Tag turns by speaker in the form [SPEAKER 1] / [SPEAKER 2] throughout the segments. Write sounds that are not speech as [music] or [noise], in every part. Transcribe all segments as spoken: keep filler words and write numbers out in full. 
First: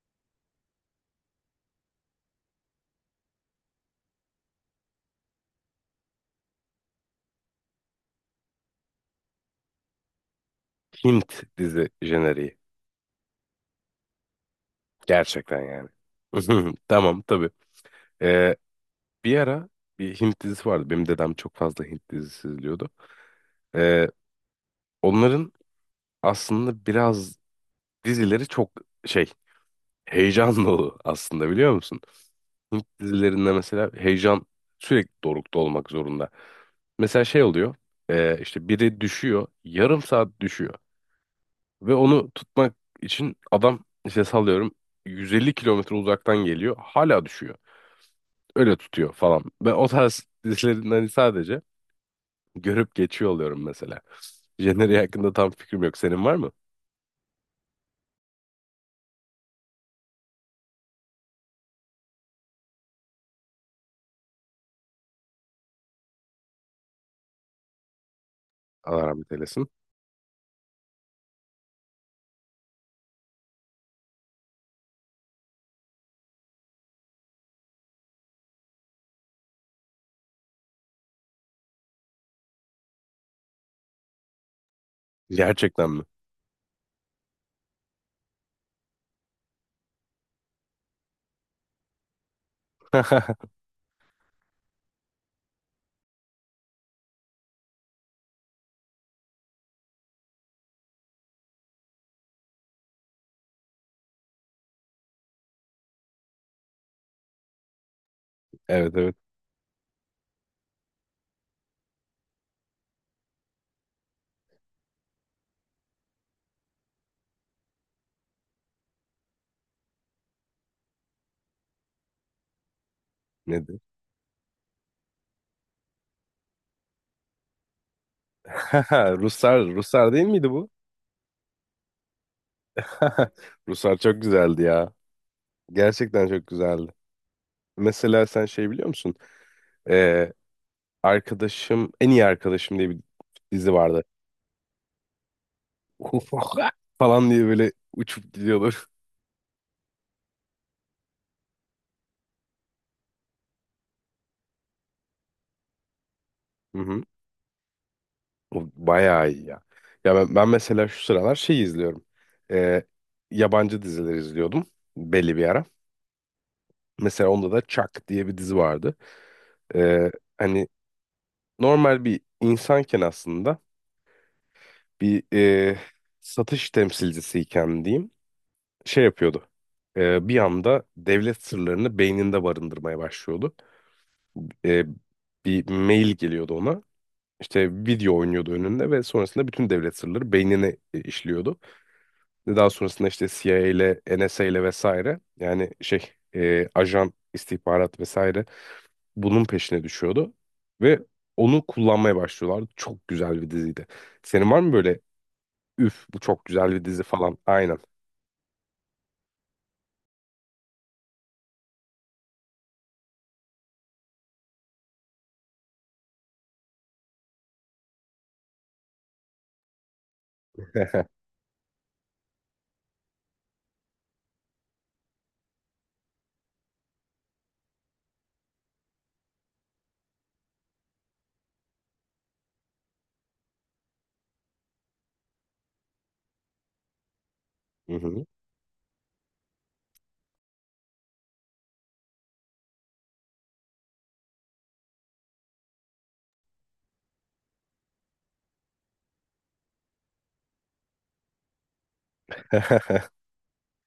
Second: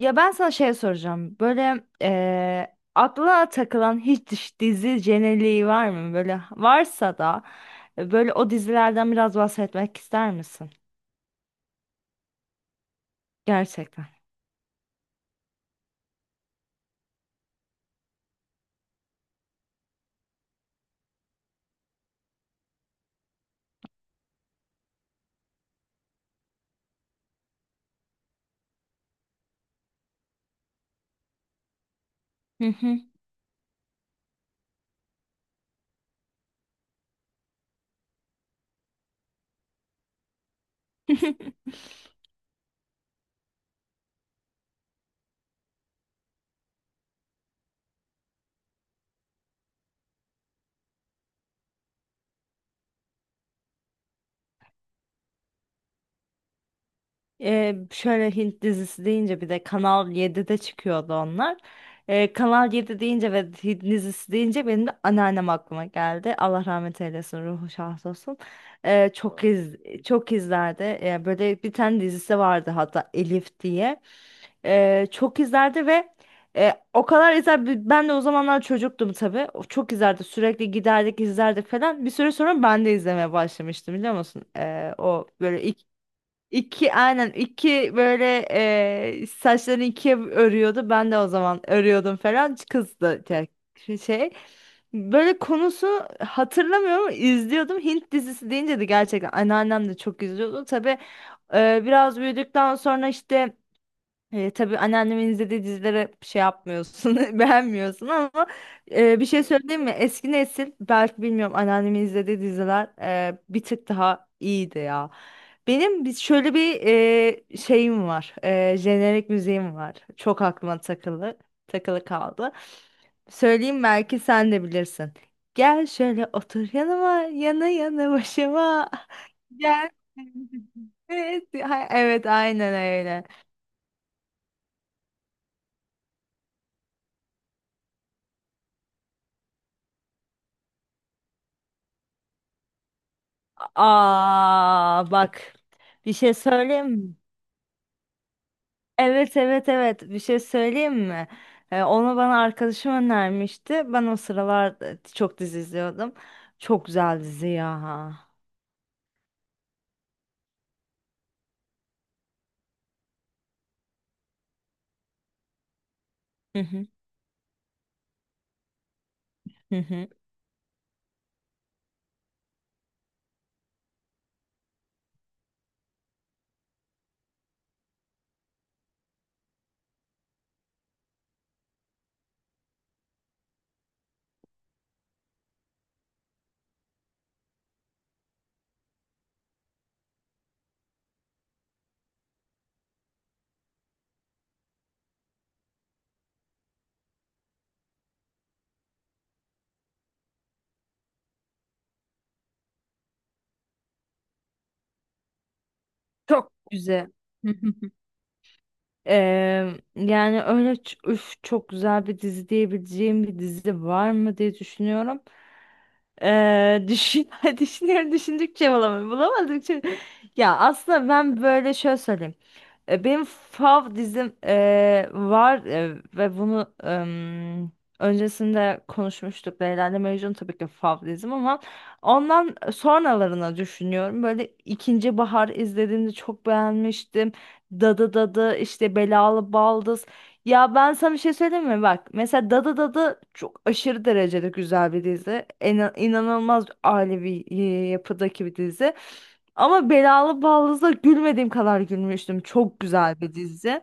[SPEAKER 1] Ya ben sana şey soracağım. Böyle eee aklına takılan hiç diş- dizi jeneriği var mı? Böyle varsa da e, böyle o dizilerden biraz bahsetmek ister misin?
[SPEAKER 2] Hint dizi jeneriği.
[SPEAKER 1] Gerçekten.
[SPEAKER 2] Gerçekten yani. [laughs] Tamam tabii. Ee, bir ara bir Hint dizisi vardı. Benim dedem çok fazla Hint dizisi izliyordu. Ee, onların aslında biraz dizileri çok şey heyecan [laughs] dolu aslında biliyor musun?
[SPEAKER 1] Hı
[SPEAKER 2] Hint
[SPEAKER 1] hı.
[SPEAKER 2] dizilerinde mesela heyecan sürekli dorukta olmak zorunda. Mesela şey oluyor. Ee, işte biri düşüyor. Yarım saat düşüyor. Ve
[SPEAKER 1] [laughs]
[SPEAKER 2] onu tutmak için adam işte sallıyorum yüz elli kilometre uzaktan geliyor. Hala düşüyor. Öyle tutuyor falan. Ben o tarz dizilerin hani sadece görüp geçiyor oluyorum mesela. Jenner'i hakkında tam fikrim yok. Senin var mı?
[SPEAKER 1] Ee, şöyle Hint dizisi deyince bir de Kanal yedide çıkıyordu onlar. Ee, Kanal yedi deyince ve Hint dizisi deyince benim de anneannem aklıma geldi. Allah rahmet eylesin, ruhu şad olsun.
[SPEAKER 2] Allah
[SPEAKER 1] Ee,
[SPEAKER 2] rahmet
[SPEAKER 1] çok
[SPEAKER 2] eylesin.
[SPEAKER 1] iz Çok izlerdi. Ee, böyle bir tane dizisi vardı hatta Elif diye. Ee, çok izlerdi ve e, o kadar izler bi- ben de o zamanlar çocuktum tabii. O çok izlerdi. Sürekli giderdik, izlerdik falan. Bir süre sonra ben de izlemeye başlamıştım biliyor musun? Ee, o böyle
[SPEAKER 2] Gerçekten mi?
[SPEAKER 1] İki aynen iki böyle eee, saçlarını ikiye örüyordu. Ben de o zaman örüyordum falan. Kız da tek
[SPEAKER 2] [laughs]
[SPEAKER 1] şey. Böyle konusu hatırlamıyorum ama izliyordum. Hint dizisi deyince de gerçekten anneannem de çok izliyordu. Tabii eee, biraz büyüdükten sonra işte e, tabii anneannemin izlediği dizilere şey yapmıyorsun, [laughs] beğenmiyorsun ama
[SPEAKER 2] Evet, evet.
[SPEAKER 1] e, bir şey söyleyeyim mi? Eski nesil belki bilmiyorum anneannemin izlediği diziler e, bir tık daha iyiydi ya. Benim bir- şöyle bir e, şeyim var, e, jenerik müziğim var. Çok aklıma takılı, takılı kaldı.
[SPEAKER 2] Nedir?
[SPEAKER 1] Söyleyeyim belki sen de bilirsin. Gel şöyle otur yanıma, yana yana başıma.
[SPEAKER 2] [laughs]
[SPEAKER 1] [laughs]
[SPEAKER 2] Ruslar,
[SPEAKER 1] Gel.
[SPEAKER 2] Ruslar değil
[SPEAKER 1] [laughs]
[SPEAKER 2] miydi bu?
[SPEAKER 1] Evet, ha- evet aynen öyle.
[SPEAKER 2] [laughs] Ruslar çok güzeldi ya. Gerçekten çok güzeldi. Mesela sen şey biliyor musun? Ee, arkadaşım, en iyi arkadaşım diye bir dizi vardı.
[SPEAKER 1] Aa bak bir şey
[SPEAKER 2] [laughs]
[SPEAKER 1] söyleyeyim mi?
[SPEAKER 2] falan diye böyle uçup gidiyorlar.
[SPEAKER 1] Evet, evet, evet, bir şey söyleyeyim mi? Ee, onu bana arkadaşım önermişti. Ben o sıralar e, çok dizi izliyordum.
[SPEAKER 2] Hı
[SPEAKER 1] Çok
[SPEAKER 2] hı.
[SPEAKER 1] güzel dizi ya.
[SPEAKER 2] O bayağı iyi ya. Ya ben, ben mesela şu sıralar şey izliyorum. Ee, yabancı diziler izliyordum belli bir ara.
[SPEAKER 1] Hı hı,
[SPEAKER 2] Mesela onda da Chuck diye bir dizi vardı.
[SPEAKER 1] hı
[SPEAKER 2] Ee,
[SPEAKER 1] hı.
[SPEAKER 2] hani normal bir insanken aslında bir e, satış temsilcisiyken diyeyim şey yapıyordu. Ee, bir anda devlet sırlarını beyninde barındırmaya başlıyordu. Ee, bir mail geliyordu ona. İşte video oynuyordu önünde ve sonrasında bütün devlet sırları beynine e, işliyordu. Ve Daha sonrasında işte C I A ile N S A ile vesaire yani şey e, ajan istihbarat vesaire bunun peşine düşüyordu ve onu kullanmaya başlıyorlardı. Çok güzel bir diziydi. Senin var mı böyle üf bu çok
[SPEAKER 1] Çok
[SPEAKER 2] güzel bir dizi
[SPEAKER 1] güzel.
[SPEAKER 2] falan?
[SPEAKER 1] Hı
[SPEAKER 2] Aynen.
[SPEAKER 1] hı. Ee, Yani öyle ç- üf, çok güzel bir dizi diyebileceğim bir dizi var mı diye düşünüyorum. Ee, düşün, [laughs] Düşünüyorum düşündükçe bulamıyorum. Bulamadıkça. Ya aslında
[SPEAKER 2] [laughs]
[SPEAKER 1] ben böyle şöyle söyleyeyim. E, Benim fav dizim e, var e, ve bunu em, öncesinde konuşmuştuk. Leyla ile Mecnun tabii ki fav dizim ama ondan sonralarına düşünüyorum. Böyle ikinci bahar izlediğimde çok beğenmiştim.
[SPEAKER 2] Hı
[SPEAKER 1] Dadı
[SPEAKER 2] hı.
[SPEAKER 1] Dadı işte Belalı Baldız. Ya ben sana bir şey söyleyeyim mi? Bak mesela Dada Dada çok aşırı derecede güzel bir dizi. En, inanılmaz ailevi e, yapıdaki bir dizi. Ama Belalı Ballız'da gülmediğim kadar gülmüştüm. Çok
[SPEAKER 2] [laughs]
[SPEAKER 1] güzel bir dizi.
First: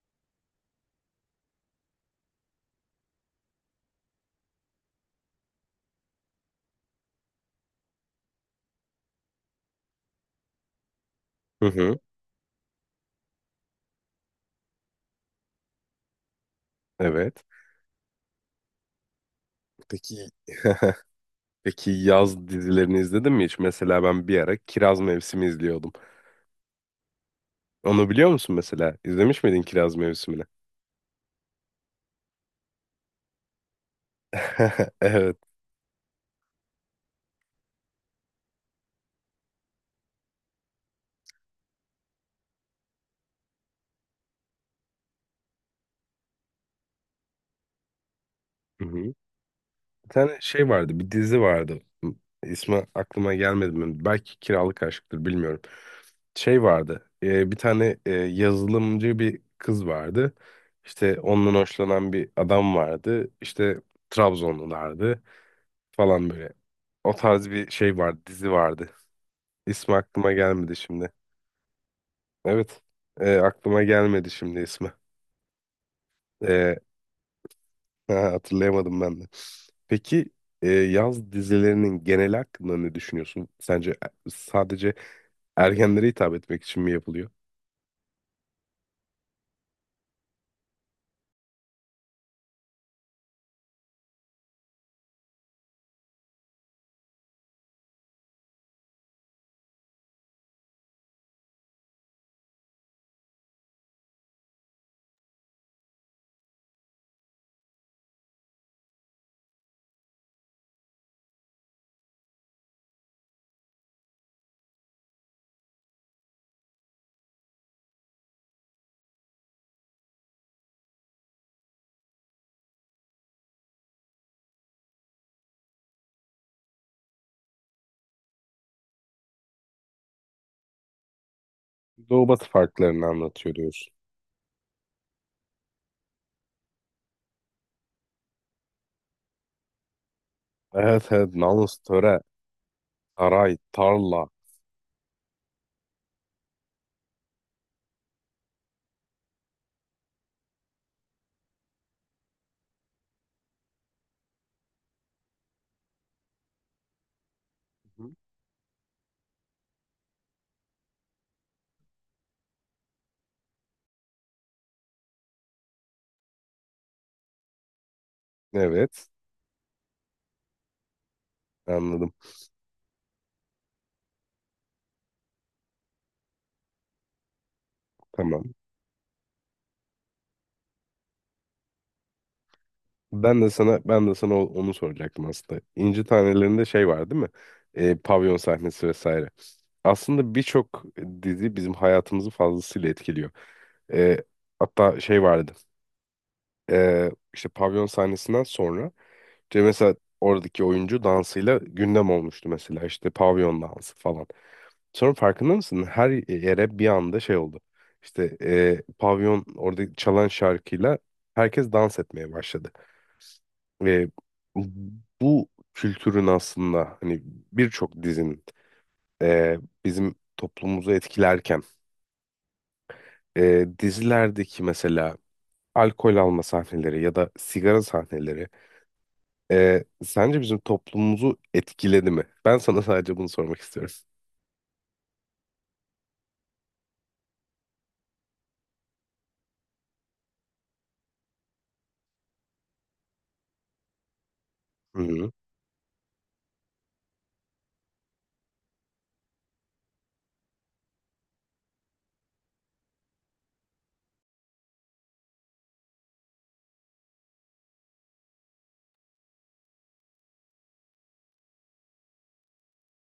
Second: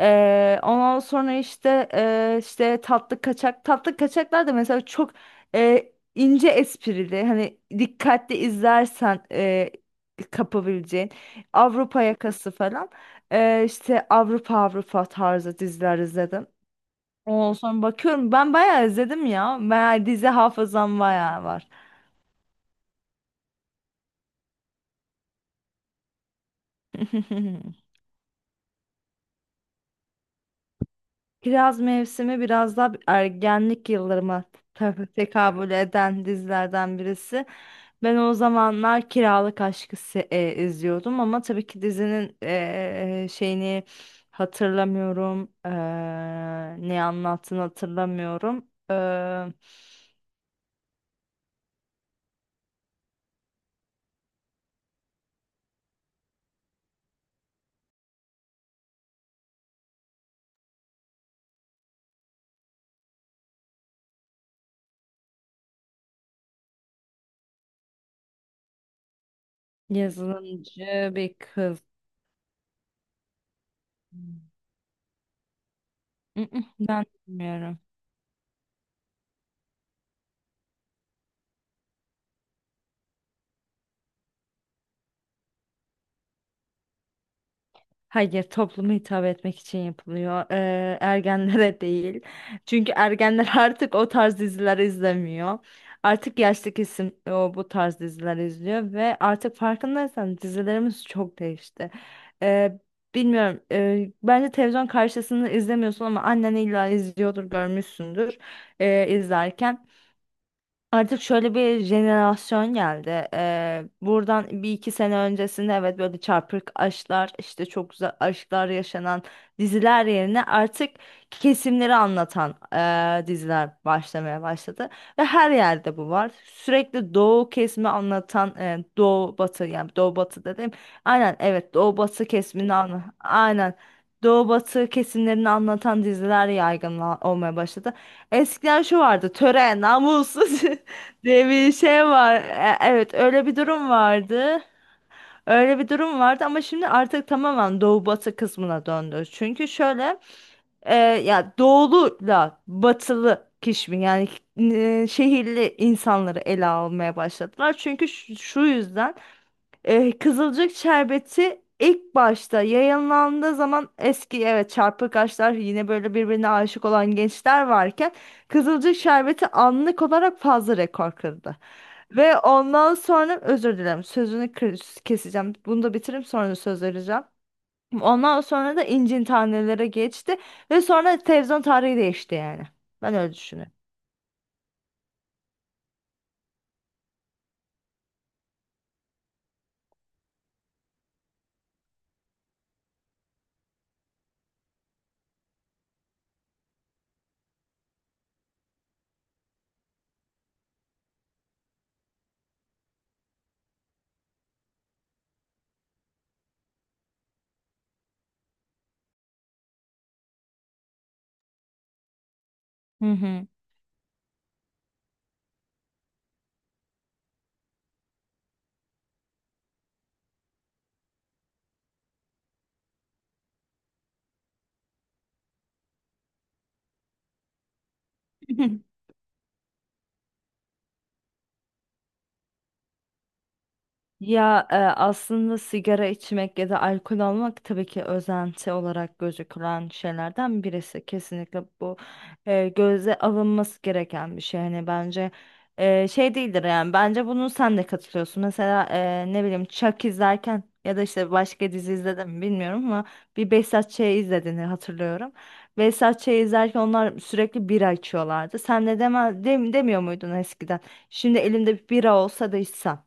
[SPEAKER 1] Ee, ondan sonra işte e, işte tatlı kaçak tatlı kaçaklar da mesela çok e, ince esprili hani dikkatli izlersen e, kapabileceğin
[SPEAKER 2] Hı hı.
[SPEAKER 1] Avrupa Yakası falan. Ee, işte Avrupa Avrupa tarzı diziler izledim.
[SPEAKER 2] Evet.
[SPEAKER 1] Ondan sonra bakıyorum ben bayağı izledim ya. Bayağı
[SPEAKER 2] Peki.
[SPEAKER 1] dizi
[SPEAKER 2] [laughs]
[SPEAKER 1] hafızam bayağı var.
[SPEAKER 2] Peki yaz dizilerini izledin mi hiç? Mesela ben bir ara Kiraz Mevsimi izliyordum.
[SPEAKER 1] [laughs]
[SPEAKER 2] Onu biliyor musun mesela? İzlemiş miydin Kiraz Mevsimi'ni?
[SPEAKER 1] Kiraz Mevsimi biraz daha ergenlik yıllarıma
[SPEAKER 2] [laughs]
[SPEAKER 1] te-
[SPEAKER 2] Evet.
[SPEAKER 1] tekabül eden dizilerden birisi. Ben o zamanlar Kiralık Aşk'ı se- e, izliyordum ama tabii ki dizinin e, şeyini hatırlamıyorum. E, ne anlattığını hatırlamıyorum.
[SPEAKER 2] Hı
[SPEAKER 1] E,
[SPEAKER 2] hı. Bir tane şey vardı, bir dizi vardı. İsmi aklıma gelmedi mi? Belki Kiralık Aşk'tır, bilmiyorum. Şey vardı. e, bir tane e, yazılımcı bir kız vardı. İşte ondan hoşlanan bir adam vardı. İşte Trabzonlulardı falan böyle. O tarz bir şey vardı, dizi vardı. İsmi aklıma gelmedi şimdi.
[SPEAKER 1] yazılımcı bir kız.
[SPEAKER 2] Evet. E, aklıma gelmedi
[SPEAKER 1] Mm,
[SPEAKER 2] şimdi ismi.
[SPEAKER 1] mm,
[SPEAKER 2] E,
[SPEAKER 1] Ben bilmiyorum.
[SPEAKER 2] [laughs] Hatırlayamadım ben de. Peki e, yaz dizilerinin genel hakkında ne düşünüyorsun? Sence e- sadece ergenlere hitap etmek için mi yapılıyor?
[SPEAKER 1] Hayır, topluma hitap etmek için yapılıyor. Ee, ergenlere [laughs] değil. Çünkü ergenler [laughs] artık o tarz diziler izlemiyor. Artık yaşlı kesim o bu tarz diziler izliyor ve artık farkındaysan dizilerimiz çok değişti. Ee, Bilmiyorum. Ee, bence televizyon karşısında izlemiyorsun ama annen illa izliyordur, görmüşsündür ee, izlerken. Artık şöyle bir jenerasyon geldi. Ee, buradan bir iki sene öncesinde evet böyle çarpık aşklar işte çok güzel aşklar yaşanan diziler yerine artık kesimleri anlatan ee, diziler başlamaya başladı. Ve her yerde bu var. Sürekli doğu kesimi anlatan ee, doğu batı, yani doğu batı dedim. Aynen, evet, doğu batı
[SPEAKER 2] Doğu batı
[SPEAKER 1] kesimini anla
[SPEAKER 2] farklarını anlatıyor
[SPEAKER 1] aynen.
[SPEAKER 2] diyorsun.
[SPEAKER 1] Doğu batı kesimlerini anlatan diziler yaygın olmaya başladı. Eskiden şu vardı: töre, namussuz. [laughs]
[SPEAKER 2] Evet, evet.
[SPEAKER 1] diye bir
[SPEAKER 2] Namus,
[SPEAKER 1] şey
[SPEAKER 2] töre,
[SPEAKER 1] var. E- Evet, öyle bir
[SPEAKER 2] saray,
[SPEAKER 1] durum
[SPEAKER 2] tarla.
[SPEAKER 1] vardı. Öyle bir durum vardı ama şimdi artık tamamen doğu batı kısmına döndü. Çünkü şöyle e, ya doğuluyla batılı kişimin yani e, şehirli insanları ele almaya başladılar. Çünkü
[SPEAKER 2] Hı.
[SPEAKER 1] şu, şu yüzden e, Kızılcık şerbeti ilk başta yayınlandığı zaman eski evet çarpık aşklar yine böyle birbirine aşık olan gençler varken Kızılcık
[SPEAKER 2] Evet.
[SPEAKER 1] şerbeti anlık olarak fazla rekor kırdı.
[SPEAKER 2] Anladım.
[SPEAKER 1] Ve ondan sonra özür dilerim sözünü kır- keseceğim. Bunu da bitirip sonra söz vereceğim. Ondan
[SPEAKER 2] Tamam.
[SPEAKER 1] sonra da incin tanelere geçti ve sonra televizyon tarihi değişti yani. Ben öyle
[SPEAKER 2] Ben de
[SPEAKER 1] düşünüyorum.
[SPEAKER 2] sana ben de sana o- onu soracaktım aslında. İnci Taneleri'nde şey var değil mi? Ee, pavyon sahnesi vesaire. Aslında birçok dizi bizim hayatımızı fazlasıyla etkiliyor. Ee, hatta şey vardı. Ee, işte pavyon sahnesinden sonra işte mesela oradaki oyuncu dansıyla gündem olmuştu mesela işte pavyon dansı falan. Sonra farkında mısın? Her yere bir anda şey oldu. İşte ee, pavyon orada çalan şarkıyla herkes dans etmeye başladı.
[SPEAKER 1] Hı hı.
[SPEAKER 2] E, bu kültürün aslında hani birçok dizinin e, bizim toplumumuzu etkilerken e, dizilerdeki mesela alkol alma sahneleri ya da sigara sahneleri
[SPEAKER 1] [laughs]
[SPEAKER 2] e, sence bizim toplumumuzu etkiledi mi? Ben sana [laughs] sadece bunu sormak istiyorum.
[SPEAKER 1] Ya e, aslında sigara içmek ya da alkol almak tabii ki özenti olarak gözükülen şeylerden birisi. Kesinlikle bu e, göze alınması gereken bir şey. Hani
[SPEAKER 2] Hı
[SPEAKER 1] bence
[SPEAKER 2] hı.
[SPEAKER 1] e, şey değildir yani. Bence bunu sen de katılıyorsun. Mesela e, ne bileyim Chuck izlerken ya da işte başka dizi izledim mi bilmiyorum ama bir Behzat Ç'yi izlediğini hatırlıyorum. Behzat Ç'yi izlerken onlar sürekli bira içiyorlardı. Sen de deme, dem, demiyor muydun eskiden? Şimdi elimde bir bira olsa da içsem.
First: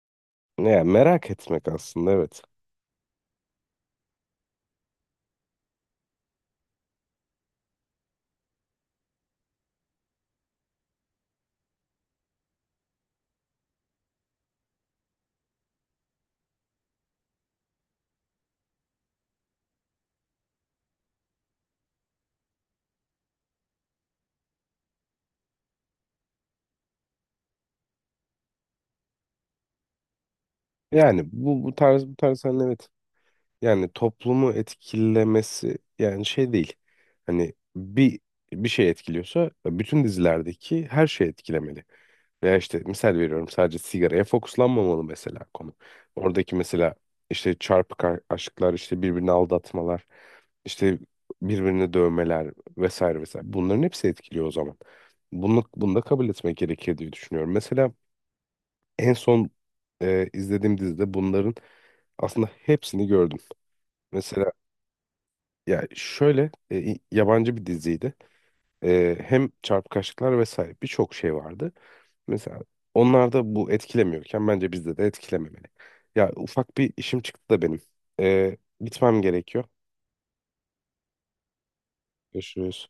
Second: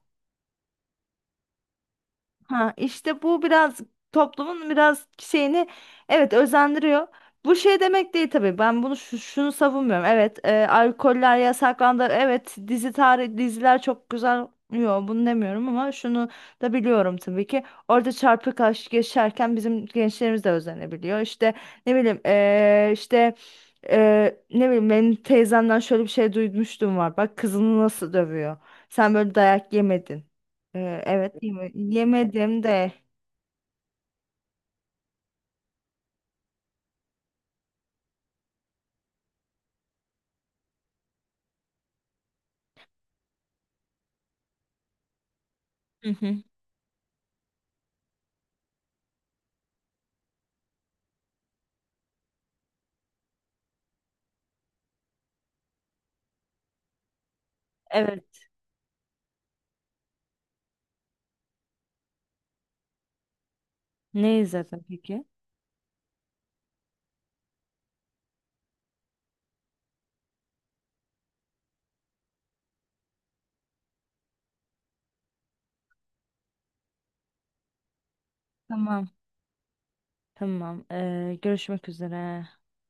[SPEAKER 2] Yani merak etmek aslında evet.
[SPEAKER 1] Ha işte bu biraz toplumun biraz şeyini evet özendiriyor. Bu şey demek değil tabii. Ben bunu şu- şunu savunmuyorum. Evet, e, alkoller yasaklandı. Evet, dizi tarih diziler çok güzel. Yo, bunu demiyorum ama şunu da biliyorum tabii ki. Orada çarpık aşk yaşarken bizim gençlerimiz de özenebiliyor. İşte ne bileyim e, işte e, ne bileyim benim teyzemden şöyle bir şey duymuştum var. Bak kızını nasıl dövüyor. Sen böyle dayak yemedin. Ee,
[SPEAKER 2] Yani
[SPEAKER 1] evet
[SPEAKER 2] bu
[SPEAKER 1] yeme-
[SPEAKER 2] bu tarz bu tarz sahne
[SPEAKER 1] yemedim
[SPEAKER 2] evet.
[SPEAKER 1] de.
[SPEAKER 2] Yani toplumu etkilemesi yani şey değil. Hani bir bir şey etkiliyorsa bütün dizilerdeki her şey etkilemeli. Veya işte misal veriyorum sadece sigaraya fokuslanmamalı mesela konu.
[SPEAKER 1] Hı hı.
[SPEAKER 2] Oradaki mesela işte çarpık a- aşklar, işte birbirini aldatmalar, işte birbirini dövmeler vesaire vesaire. Bunların hepsi etkiliyor o zaman. Bunu, bunu da kabul etmek gerekir diye düşünüyorum. Mesela
[SPEAKER 1] Evet.
[SPEAKER 2] en son e, izlediğim dizide bunların aslında hepsini gördüm.
[SPEAKER 1] Ne
[SPEAKER 2] Mesela
[SPEAKER 1] izledin peki?
[SPEAKER 2] ya şöyle e, i- yabancı bir diziydi. E, hem çarpıkaşlıklar vesaire birçok şey vardı. Mesela onlar da bu etkilemiyorken bence bizde de etkilememeli. Ya ufak bir işim çıktı da benim. E,
[SPEAKER 1] Tamam.
[SPEAKER 2] gitmem gerekiyor.
[SPEAKER 1] Tamam. Ee, görüşmek üzere.
[SPEAKER 2] Görüşürüz.